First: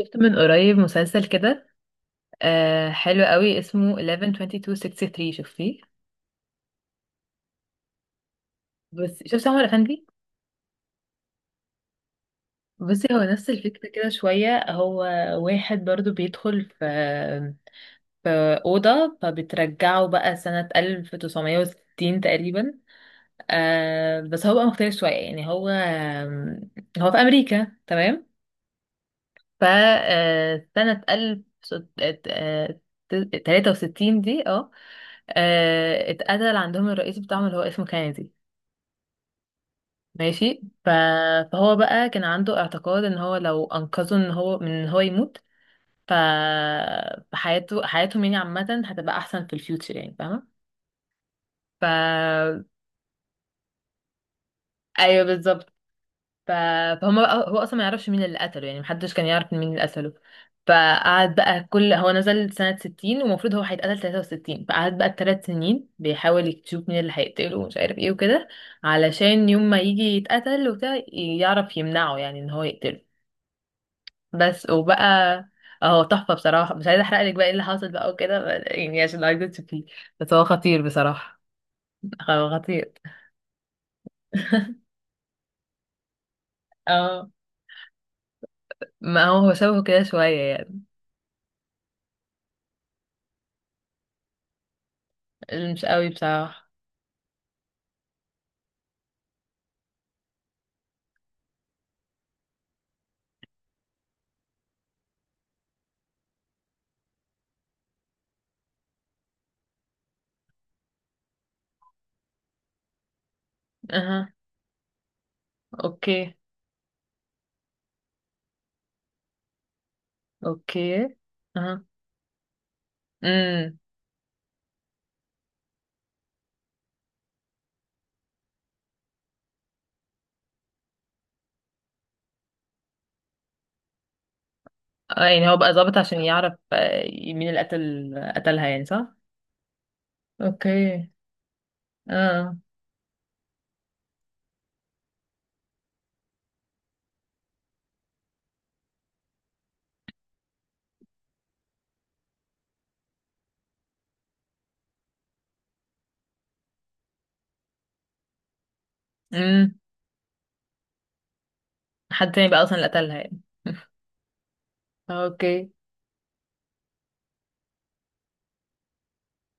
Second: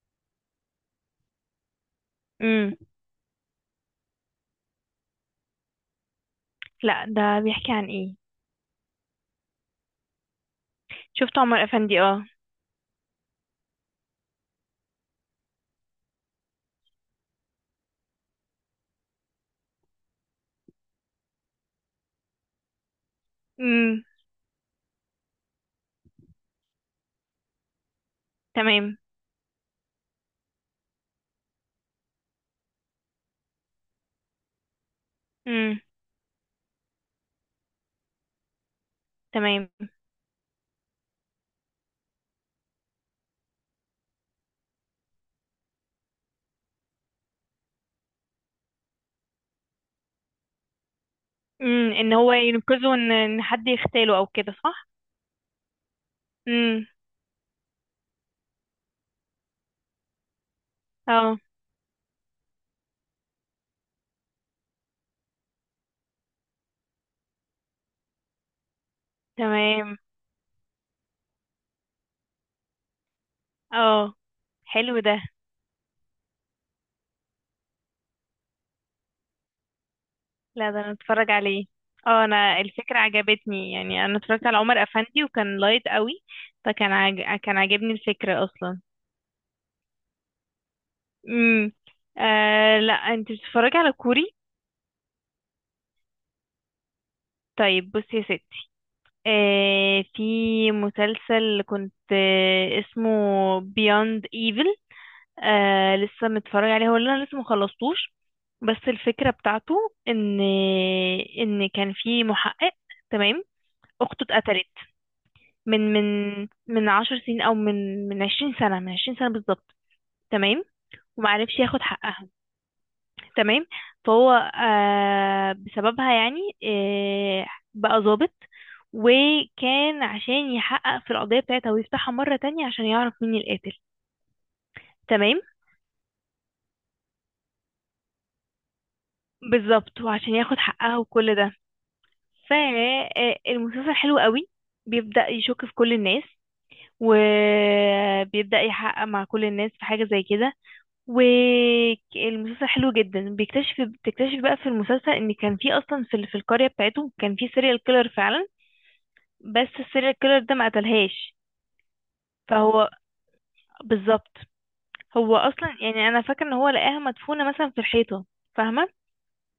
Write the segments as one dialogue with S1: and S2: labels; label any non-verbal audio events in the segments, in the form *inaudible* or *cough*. S1: شفت من قريب مسلسل كده.
S2: امم
S1: آه، حلو قوي، اسمه 112263. شفتيه؟
S2: لا، ده بيحكي عن ايه؟
S1: بس شفت عمر افندي.
S2: شفت عمر افندي، اه.
S1: بصي، هو نفس الفكرة كده شوية. هو واحد برضو بيدخل في أوضة، فبترجعه بقى سنة 1960 تقريبا.
S2: امم
S1: آه، بس هو بقى مختلف شوية يعني. هو في أمريكا، تمام؟
S2: تمام.
S1: فسنة ألف تلاتة وستين دي، اه،
S2: امم
S1: آه، اتقتل عندهم الرئيس بتاعهم اللي هو اسمه كينيدي.
S2: تمام.
S1: ماشي. فهو بقى كان عنده اعتقاد ان هو لو انقذه ان هو يموت، ف... فحياته حياتهم يعني عامة هتبقى احسن في الفيوتشر، يعني فاهمة. ف
S2: ان هو ينقذه، ان حد يغتاله او كده، صح؟
S1: ايوه، بالظبط. ف...
S2: امم
S1: فهم بقى، هو اصلا ما يعرفش مين اللي قتله، يعني محدش كان يعرف مين اللي قتله. فقعد
S2: اه.
S1: بقى، كل هو نزل سنة 60 ومفروض هو هيتقتل 63، فقعد بقى الثلاث سنين بيحاول يشوف مين اللي هيقتله ومش عارف ايه وكده، علشان يوم ما
S2: تمام.
S1: يجي يتقتل وبتاع يعرف يمنعه، يعني ان هو يقتله.
S2: اه،
S1: بس
S2: حلو
S1: وبقى،
S2: ده.
S1: اهو تحفة بصراحة. مش عايزة احرق لك بقى ايه اللي حصل بقى وكده، يعني عشان عايزة تشوفيه. بس هو
S2: لا، ده
S1: خطير
S2: انا اتفرج
S1: بصراحة.
S2: عليه. اه،
S1: هو
S2: انا
S1: خطير.
S2: الفكرة عجبتني، يعني انا اتفرجت على عمر
S1: *laughs*
S2: افندي وكان لايت قوي.
S1: اه،
S2: كان عاجبني الفكرة اصلا.
S1: ما هو شبهه كده شوية.
S2: امم لا، انت بتتفرجي على كوري؟
S1: يعني مش قوي بصراحة.
S2: طيب بصي يا ستي، في مسلسل كنت، اسمه Beyond Evil. لسه متفرج عليه، هو اللي انا لسه مخلصتوش. بس الفكرة بتاعته ان كان في محقق، تمام، اخته
S1: اها.
S2: اتقتلت من
S1: اوكي.
S2: من من 10 سنين، او من 20 سنة، من 20 سنة بالظبط. تمام.
S1: اوكي.
S2: ومعرفش ياخد
S1: اها.
S2: حقها. تمام.
S1: امم.
S2: فهو، بسببها يعني، آه بقى ظابط، وكان عشان يحقق في القضية بتاعتها ويفتحها مرة تانية عشان يعرف مين القاتل.
S1: آه،
S2: تمام.
S1: يعني هو بقى ظابط عشان يعرف، آه، مين اللي قتلها، يعني صح.
S2: بالظبط، وعشان ياخد حقها
S1: اوكي.
S2: وكل ده.
S1: اه.
S2: فالمسلسل حلو قوي، بيبدأ يشك في كل الناس، وبيبدأ يحقق مع كل الناس في حاجة زي كده. والمسلسل حلو جدا. بتكتشف بقى في المسلسل ان كان في اصلا، في القرية بتاعتهم كان في سيريال كيلر فعلا. بس
S1: امم.
S2: السيريال كيلر ده ما قتلهاش.
S1: حد تاني بقى اصلا اللي
S2: فهو،
S1: قتلها يعني. *laughs*
S2: بالظبط، هو
S1: اوكي.
S2: اصلا، يعني انا فاكره ان هو لقاها مدفونه مثلا في الحيطه، فاهمه؟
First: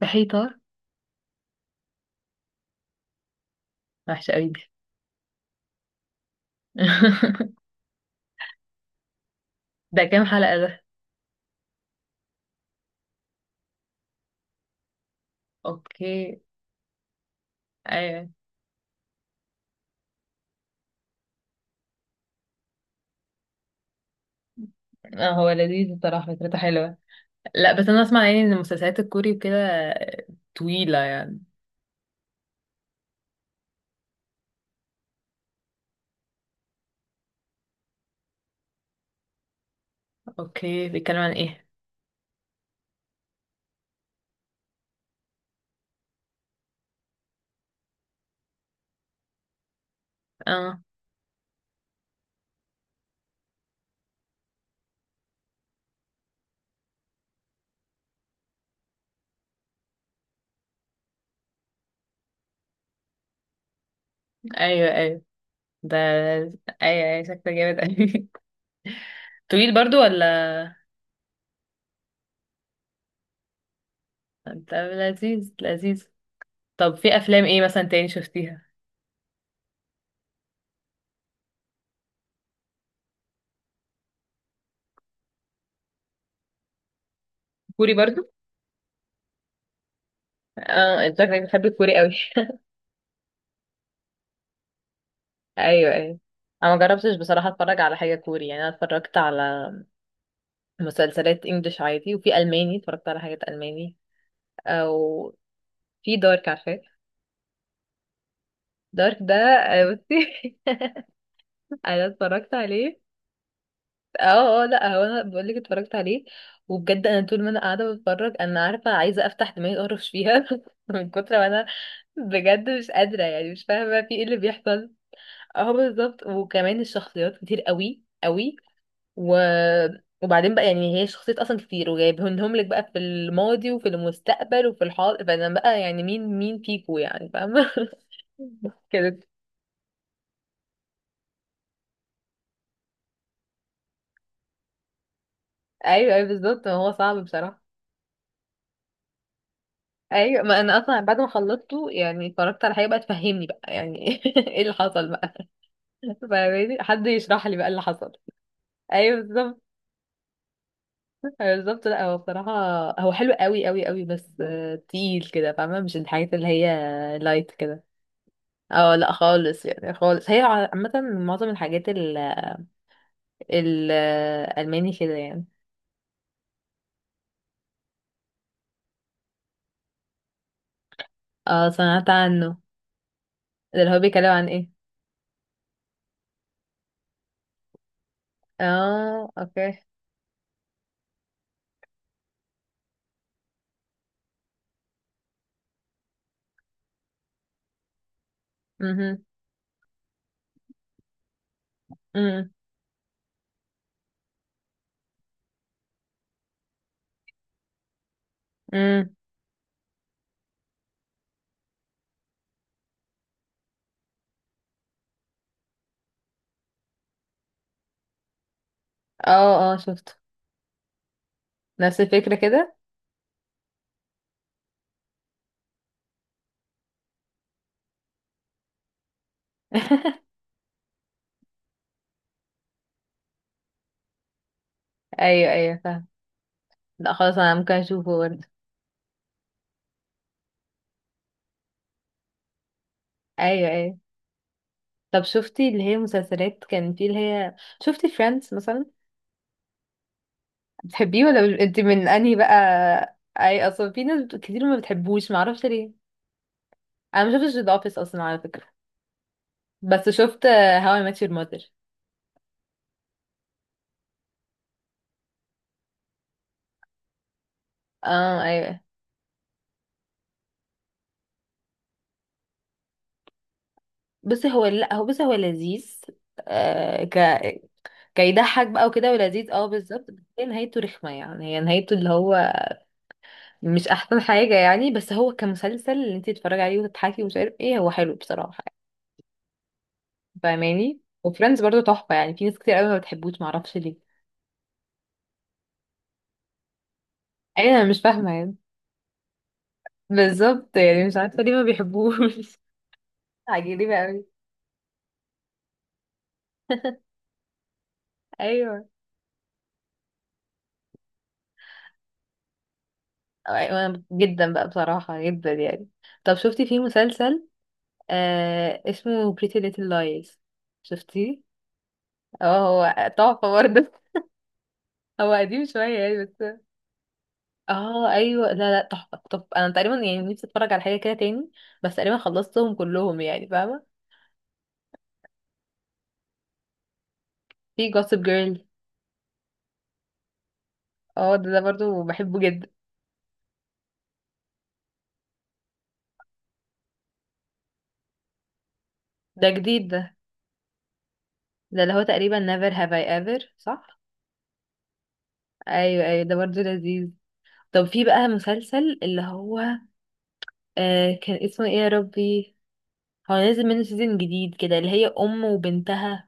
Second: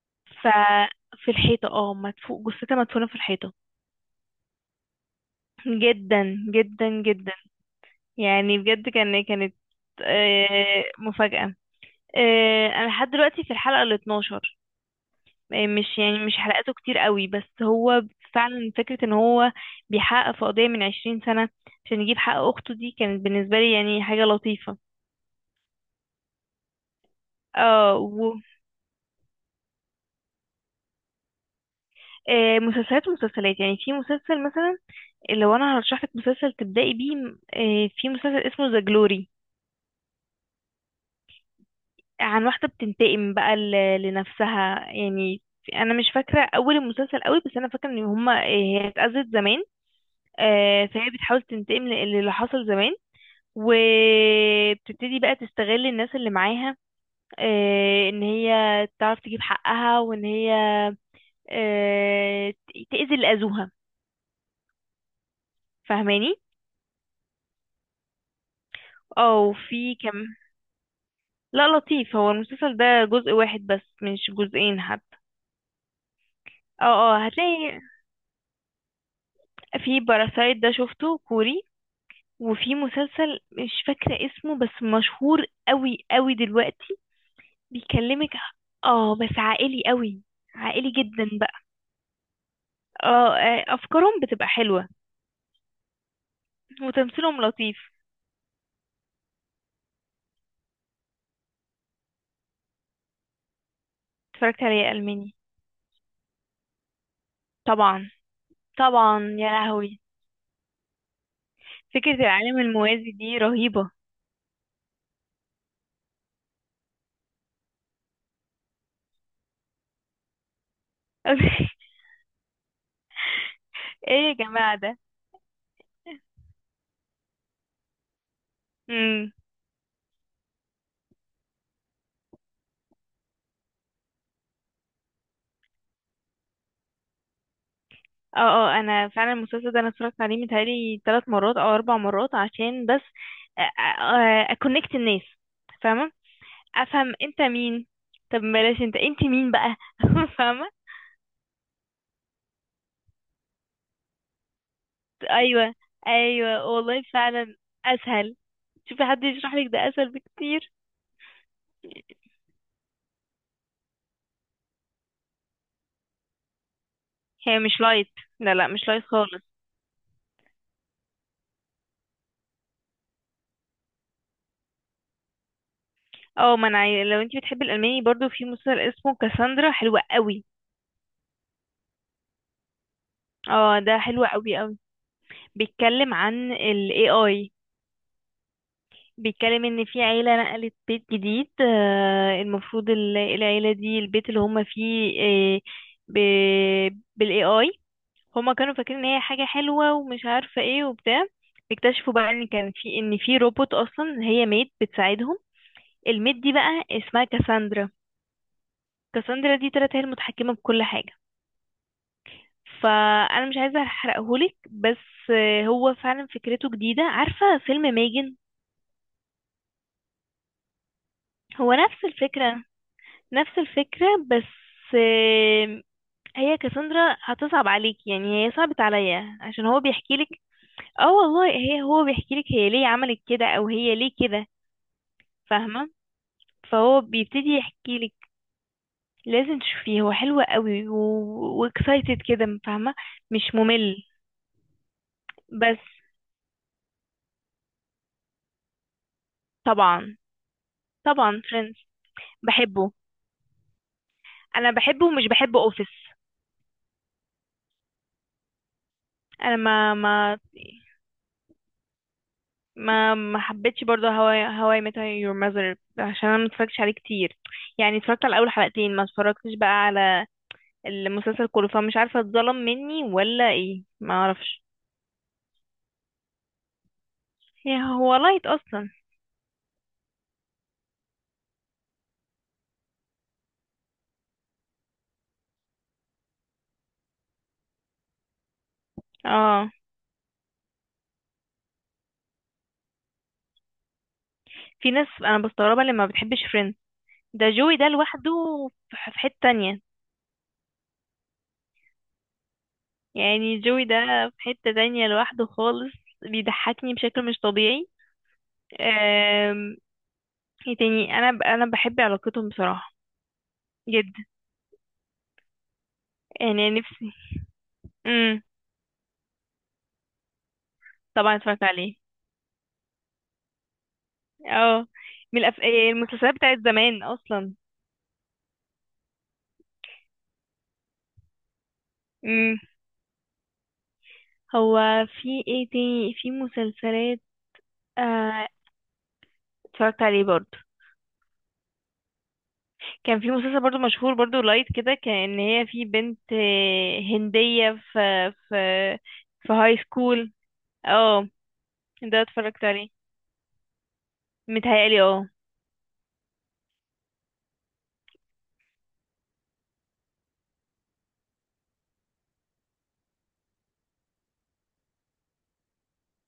S1: في حيطة.
S2: ففي الحيطه، اه، جثتها مدفونه في الحيطه.
S1: وحشة قوي دي.
S2: جدا جدا جدا،
S1: *laughs*
S2: يعني بجد، كانت،
S1: ده كام حلقة ده؟
S2: مفاجاه. انا لحد دلوقتي في الحلقه ال 12. مش يعني مش
S1: اوكي.
S2: حلقاته كتير قوي، بس هو
S1: ايوه.
S2: فعلا فكره ان هو بيحقق في قضيه من 20 سنه عشان يجيب حق اخته، دي كانت بالنسبه لي يعني حاجه لطيفه.
S1: آه، هو لذيذ بصراحة، فكرته حلوة. لا، بس
S2: اه.
S1: انا اسمع يعني ان المسلسلات الكوري وكده، آه، طويلة يعني.
S2: مسلسلات ومسلسلات، يعني في مسلسل مثلا، لو انا هرشح لك مسلسل تبدأي بيه، في مسلسل اسمه ذا جلوري،
S1: اوكي، بيتكلم عن ايه؟
S2: عن واحدة بتنتقم بقى لنفسها يعني. انا مش فاكرة اول المسلسل قوي، بس انا فاكرة ان هما آه، هي اتأذت زمان.
S1: اه.
S2: فهي بتحاول تنتقم للي حصل زمان، وبتبتدي بقى تستغل الناس اللي معاها، ان هي تعرف تجيب حقها، وان هي تأذي اللي أذوها،
S1: ايوه ايوه. ده.
S2: فاهماني؟
S1: ايوه ايوه، شكله جامد قوي.
S2: اه.
S1: طويل
S2: وفي
S1: برضو
S2: كم،
S1: ولا؟
S2: لا لطيف، هو المسلسل ده جزء واحد بس، مش
S1: طب
S2: جزئين حتى.
S1: لذيذ لذيذ.
S2: اه،
S1: طب في
S2: اه،
S1: افلام ايه
S2: هتلاقي
S1: مثلا تاني شفتيها؟
S2: في باراسايت، ده شفته كوري. وفي مسلسل مش فاكرة اسمه بس مشهور قوي قوي دلوقتي،
S1: كوري
S2: بيكلمك.
S1: برضو؟
S2: اه، بس عائلي قوي، عائلي
S1: اه، انت
S2: جدا
S1: شكلك
S2: بقى.
S1: بتحب الكوري قوي. *laughs*
S2: اه، افكارهم بتبقى حلوة،
S1: ايوه ايوه. انا ما جربتش
S2: وتمثيلهم
S1: بصراحه
S2: لطيف.
S1: اتفرج على حاجه كوري، يعني انا اتفرجت على مسلسلات انجليش عادي، وفي الماني اتفرجت على حاجات الماني.
S2: اتفرجت عليه ألماني.
S1: او في دارك، عارفاه؟
S2: طبعا،
S1: دارك ده،
S2: طبعا يا
S1: آه،
S2: لهوي،
S1: بصي. *laughs* انا
S2: فكرة
S1: اتفرجت
S2: العالم
S1: عليه.
S2: الموازي دي رهيبة.
S1: اه اه، لا هو انا بقول لك اتفرجت عليه. وبجد انا طول ما انا قاعده بتفرج، انا عارفه عايزه افتح دماغي اقرش فيها *laughs* من كتر ما انا
S2: *laughs*
S1: بجد مش قادره، يعني مش فاهمه في ايه
S2: ايه يا
S1: اللي
S2: جماعة
S1: بيحصل.
S2: ده!
S1: اه بالظبط، وكمان الشخصيات كتير قوي قوي.
S2: مم.
S1: و... وبعدين بقى يعني هي شخصيات اصلا كتير، وجايبهم لك بقى في الماضي وفي المستقبل وفي الحاضر، فانا بقى يعني مين فيكو، يعني فاهمه؟
S2: اه، اه،
S1: *laughs*
S2: انا
S1: كده.
S2: فعلا المسلسل ده انا اتفرجت عليه متهيألي ثلاث مرات او اربع مرات عشان بس اكونكت الناس، فاهمه؟
S1: ايوه ايوه بالظبط، ما هو
S2: افهم
S1: صعب
S2: انت
S1: بصراحه.
S2: مين. طب بلاش انت مين بقى؟ *laughs*
S1: ايوه، ما
S2: فاهمه؟
S1: انا اصلا بعد ما خلصته يعني اتفرجت على حاجه بقى تفهمني بقى يعني. *laughs* ايه اللي حصل بقى.
S2: ايوه، ايوه،
S1: فاهماني؟
S2: والله
S1: حد يشرح
S2: فعلا،
S1: لي بقى اللي حصل.
S2: اسهل. شوفي،
S1: ايوه
S2: حد يشرح
S1: بالظبط.
S2: لك ده اسهل بكتير.
S1: أيوة بالظبط. لا هو بصراحه هو حلو قوي قوي قوي، بس آه، تقيل كده، فاهمه؟ مش الحاجات اللي هي لايت
S2: هي مش
S1: كده.
S2: لايت، لا لا، مش
S1: اه
S2: لايت
S1: لا
S2: خالص.
S1: خالص، يعني خالص. هي عامه معظم الحاجات الالماني كده يعني.
S2: اه، ما انا لو انت بتحبي الالماني برضو، في مسلسل اسمه كاساندرا، حلوة قوي.
S1: اه، سمعت عنه.
S2: اه،
S1: ده اللي هو
S2: ده حلو
S1: بيتكلم عن
S2: قوي
S1: ايه؟
S2: قوي، بيتكلم عن ال AI.
S1: اه،
S2: بيتكلم
S1: اوكي.
S2: ان في عيلة نقلت بيت جديد. المفروض العيلة دي، البيت اللي هم فيه، ب- بالاي اي، هما كانوا فاكرين ان هي
S1: امم.
S2: حاجة حلوة ومش عارفة ايه وبتاع. اكتشفوا بقى ان
S1: امم.
S2: كان في ان في روبوت اصلا، هي ميد بتساعدهم. الميد دي بقى اسمها كاساندرا.
S1: امم.
S2: كاساندرا دي طلعت هي المتحكمة بكل حاجة. فانا مش عايزة احرقهولك، بس، هو فعلا فكرته جديدة. عارفة فيلم ميجن؟
S1: اه اه، شفته.
S2: هو
S1: نفس
S2: نفس
S1: الفكره
S2: الفكرة،
S1: كده.
S2: نفس الفكرة بس، آم، هي كسندرا هتصعب عليك، يعني هي صعبت عليا عشان هو بيحكي لك. اه والله، هو بيحكي لك هي ليه عملت كده او هي ليه كده،
S1: ايوه ايوه
S2: فاهمة؟
S1: فاهم.
S2: فهو
S1: لا خلاص،
S2: بيبتدي
S1: انا ممكن
S2: يحكي
S1: اشوفه
S2: لك.
S1: برضه.
S2: لازم تشوفيه، هو حلو قوي واكسايتد كده، فاهمة؟ مش
S1: ايوه
S2: ممل.
S1: ايوه. طب شفتي
S2: بس.
S1: اللي هي مسلسلات كان في اللي هي، شفتي فريندز مثلا؟
S2: طبعا،
S1: بتحبيه ولا
S2: طبعا،
S1: مش، انت
S2: فريندز
S1: من انهي بقى؟
S2: بحبه.
S1: اي، اصلا في ناس كتير
S2: انا
S1: ما
S2: بحبه ومش
S1: بتحبوش،
S2: بحب
S1: معرفش
S2: اوفيس.
S1: ليه. انا ما شفتش ذا اوفيس اصلا على فكره،
S2: انا ما
S1: بس
S2: ما
S1: شفت هاو اي ميت يور ماذر.
S2: ما ما حبيتش برضه، هواي ميت يور ماذر عشان انا متفرجتش عليه كتير، يعني اتفرجت على
S1: اه
S2: اول
S1: ايوه.
S2: حلقتين، ما اتفرجتش بقى على المسلسل كله، فمش عارفه اتظلم مني ولا ايه، ما
S1: بصي
S2: اعرفش.
S1: هو، لا هو، بصي هو لذيذ. آه،
S2: هو لايت
S1: كيضحك بقى
S2: اصلا.
S1: وكده ولذيذ، اه بالظبط، بس هي نهايته رخمه يعني. هي نهايته اللي هو مش احسن حاجة يعني، بس هو كمسلسل اللي انت تتفرجي عليه وتضحكي ومش عارف ايه، هو حلو بصراحة يعني.
S2: اه،
S1: فاهماني؟ وفريندز برضو تحفة، يعني في ناس كتير قوي ما بتحبوش، معرفش ليه.
S2: في ناس انا بستغربها لما بتحبش فريند. ده
S1: ايوه،
S2: جوي
S1: انا
S2: ده
S1: مش فاهمة
S2: لوحده،
S1: يعني.
S2: في حته تانية،
S1: بالظبط، يعني مش عارفة ليه ما بيحبوش. *laughs*
S2: يعني جوي ده
S1: عجيبة قوي.
S2: في حته تانية لوحده خالص، بيضحكني بشكل مش طبيعي.
S1: ايوه.
S2: آم، ايه تاني؟ انا انا بحب علاقتهم بصراحه،
S1: انا
S2: جدا
S1: جدا بقى بصراحة، جدا يعني. طب شفتي
S2: يعني،
S1: في
S2: نفسي.
S1: مسلسل آه اسمه Pretty Little Lies؟
S2: طبعا
S1: شفتيه؟
S2: اتفرجت عليه.
S1: اه، هو تحفة برضه.
S2: اه،
S1: *laughs* هو قديم
S2: إيه
S1: شوية
S2: المسلسلات
S1: يعني.
S2: بتاعت زمان اصلا.
S1: اه ايوه، لا لا تحفه. طب انا تقريبا يعني نفسي اتفرج على حاجه كده تاني، بس تقريبا
S2: امم
S1: خلصتهم كلهم يعني، فاهمه؟
S2: هو في ايه تاني في مسلسلات؟
S1: في جوسب
S2: آه
S1: جيرل.
S2: اتفرجت عليه برضو.
S1: اه، ده برضو بحبه جدا.
S2: كان في مسلسل برضو مشهور برضو لايت كده، كان ان هي في بنت هندية في
S1: ده
S2: في هاي
S1: جديد ده؟
S2: سكول. اه،
S1: ده اللي هو
S2: ده
S1: تقريبا
S2: اتفرجت
S1: never
S2: عليه
S1: have I ever، صح؟
S2: متهيألي، اه.
S1: ايوه ايوه، ده برضو لذيذ. طب في بقى مسلسل اللي هو، آه كان اسمه ايه يا ربي، هو نازل منه سيزون جديد كده، اللي هي ام وبنتها.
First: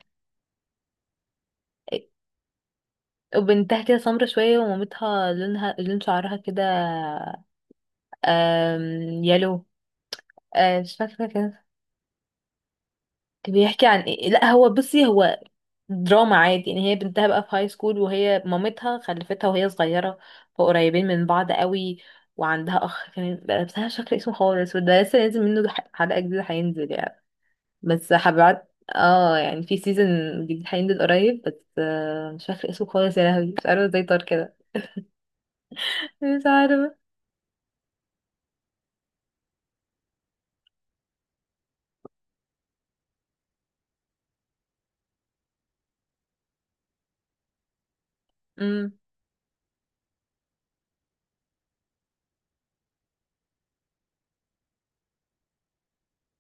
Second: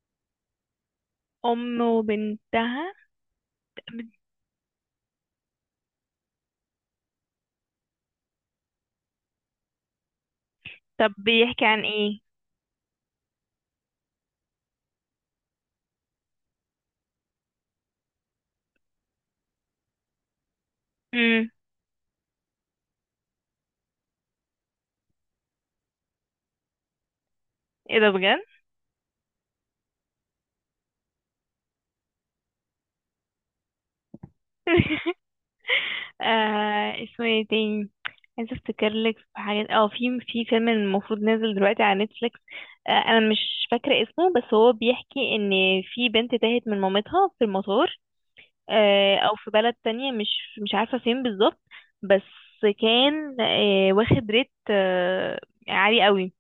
S2: ام وبنتها.
S1: وبنتها كده سمرة شوية، ومامتها لونها لون شعرها كده، آم، يلو. آه، مش
S2: طب
S1: فاكرة كان
S2: بيحكي عن ايه؟
S1: بيحكي عن ايه. لا هو بصي، هو دراما عادي يعني. هي بنتها بقى في هاي سكول، وهي مامتها خلفتها وهي صغيرة، فقريبين من
S2: امم
S1: بعض قوي. وعندها اخ كان بس انا مش فاكرة اسمه خالص. وده لسه نازل منه حلقة جديدة، هينزل يعني.
S2: ايه ده
S1: بس
S2: بجد؟
S1: حبعت، اه يعني في سيزون جديد هينزل قريب، بس آه، مش فاكرة اسمه خالص. يا لهوي، مش عارفة ازاي طار كده.
S2: *laughs*
S1: مش عارفة.
S2: اسمه ايه تاني؟ عايزة افتكر لك. في حاجات، اه، في فيلم المفروض نازل دلوقتي على نتفليكس. انا مش فاكرة اسمه، بس هو بيحكي ان في بنت تاهت من مامتها في المطار.
S1: امم.
S2: او في بلد تانية، مش عارفة فين بالظبط. بس كان، واخد ريت، عالي قوي،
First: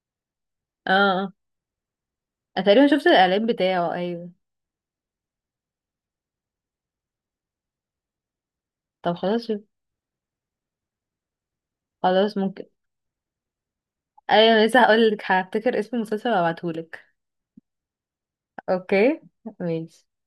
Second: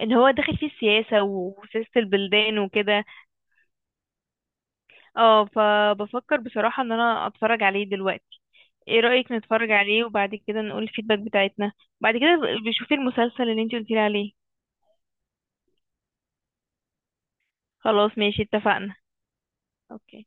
S2: اللي هو داخل فيه
S1: اه
S2: السياسة
S1: اه.
S2: وسياسة البلدان
S1: أنا تقريبا
S2: وكده.
S1: شفت الاعلان بتاعه، ايوه.
S2: اه، فبفكر بصراحة ان انا اتفرج عليه دلوقتي. ايه
S1: طب
S2: رأيك
S1: خلاص.
S2: نتفرج عليه وبعد كده نقول الفيدباك بتاعتنا؟ بعد كده
S1: خلاص ممكن.
S2: بشوفي المسلسل اللي انتي قلتيلي عليه.
S1: ايوه، لسه هقولك، هفتكر اسم المسلسل وابعتهولك.
S2: خلاص، ماشي، اتفقنا.
S1: اوكي. ماشي.
S2: اوكي.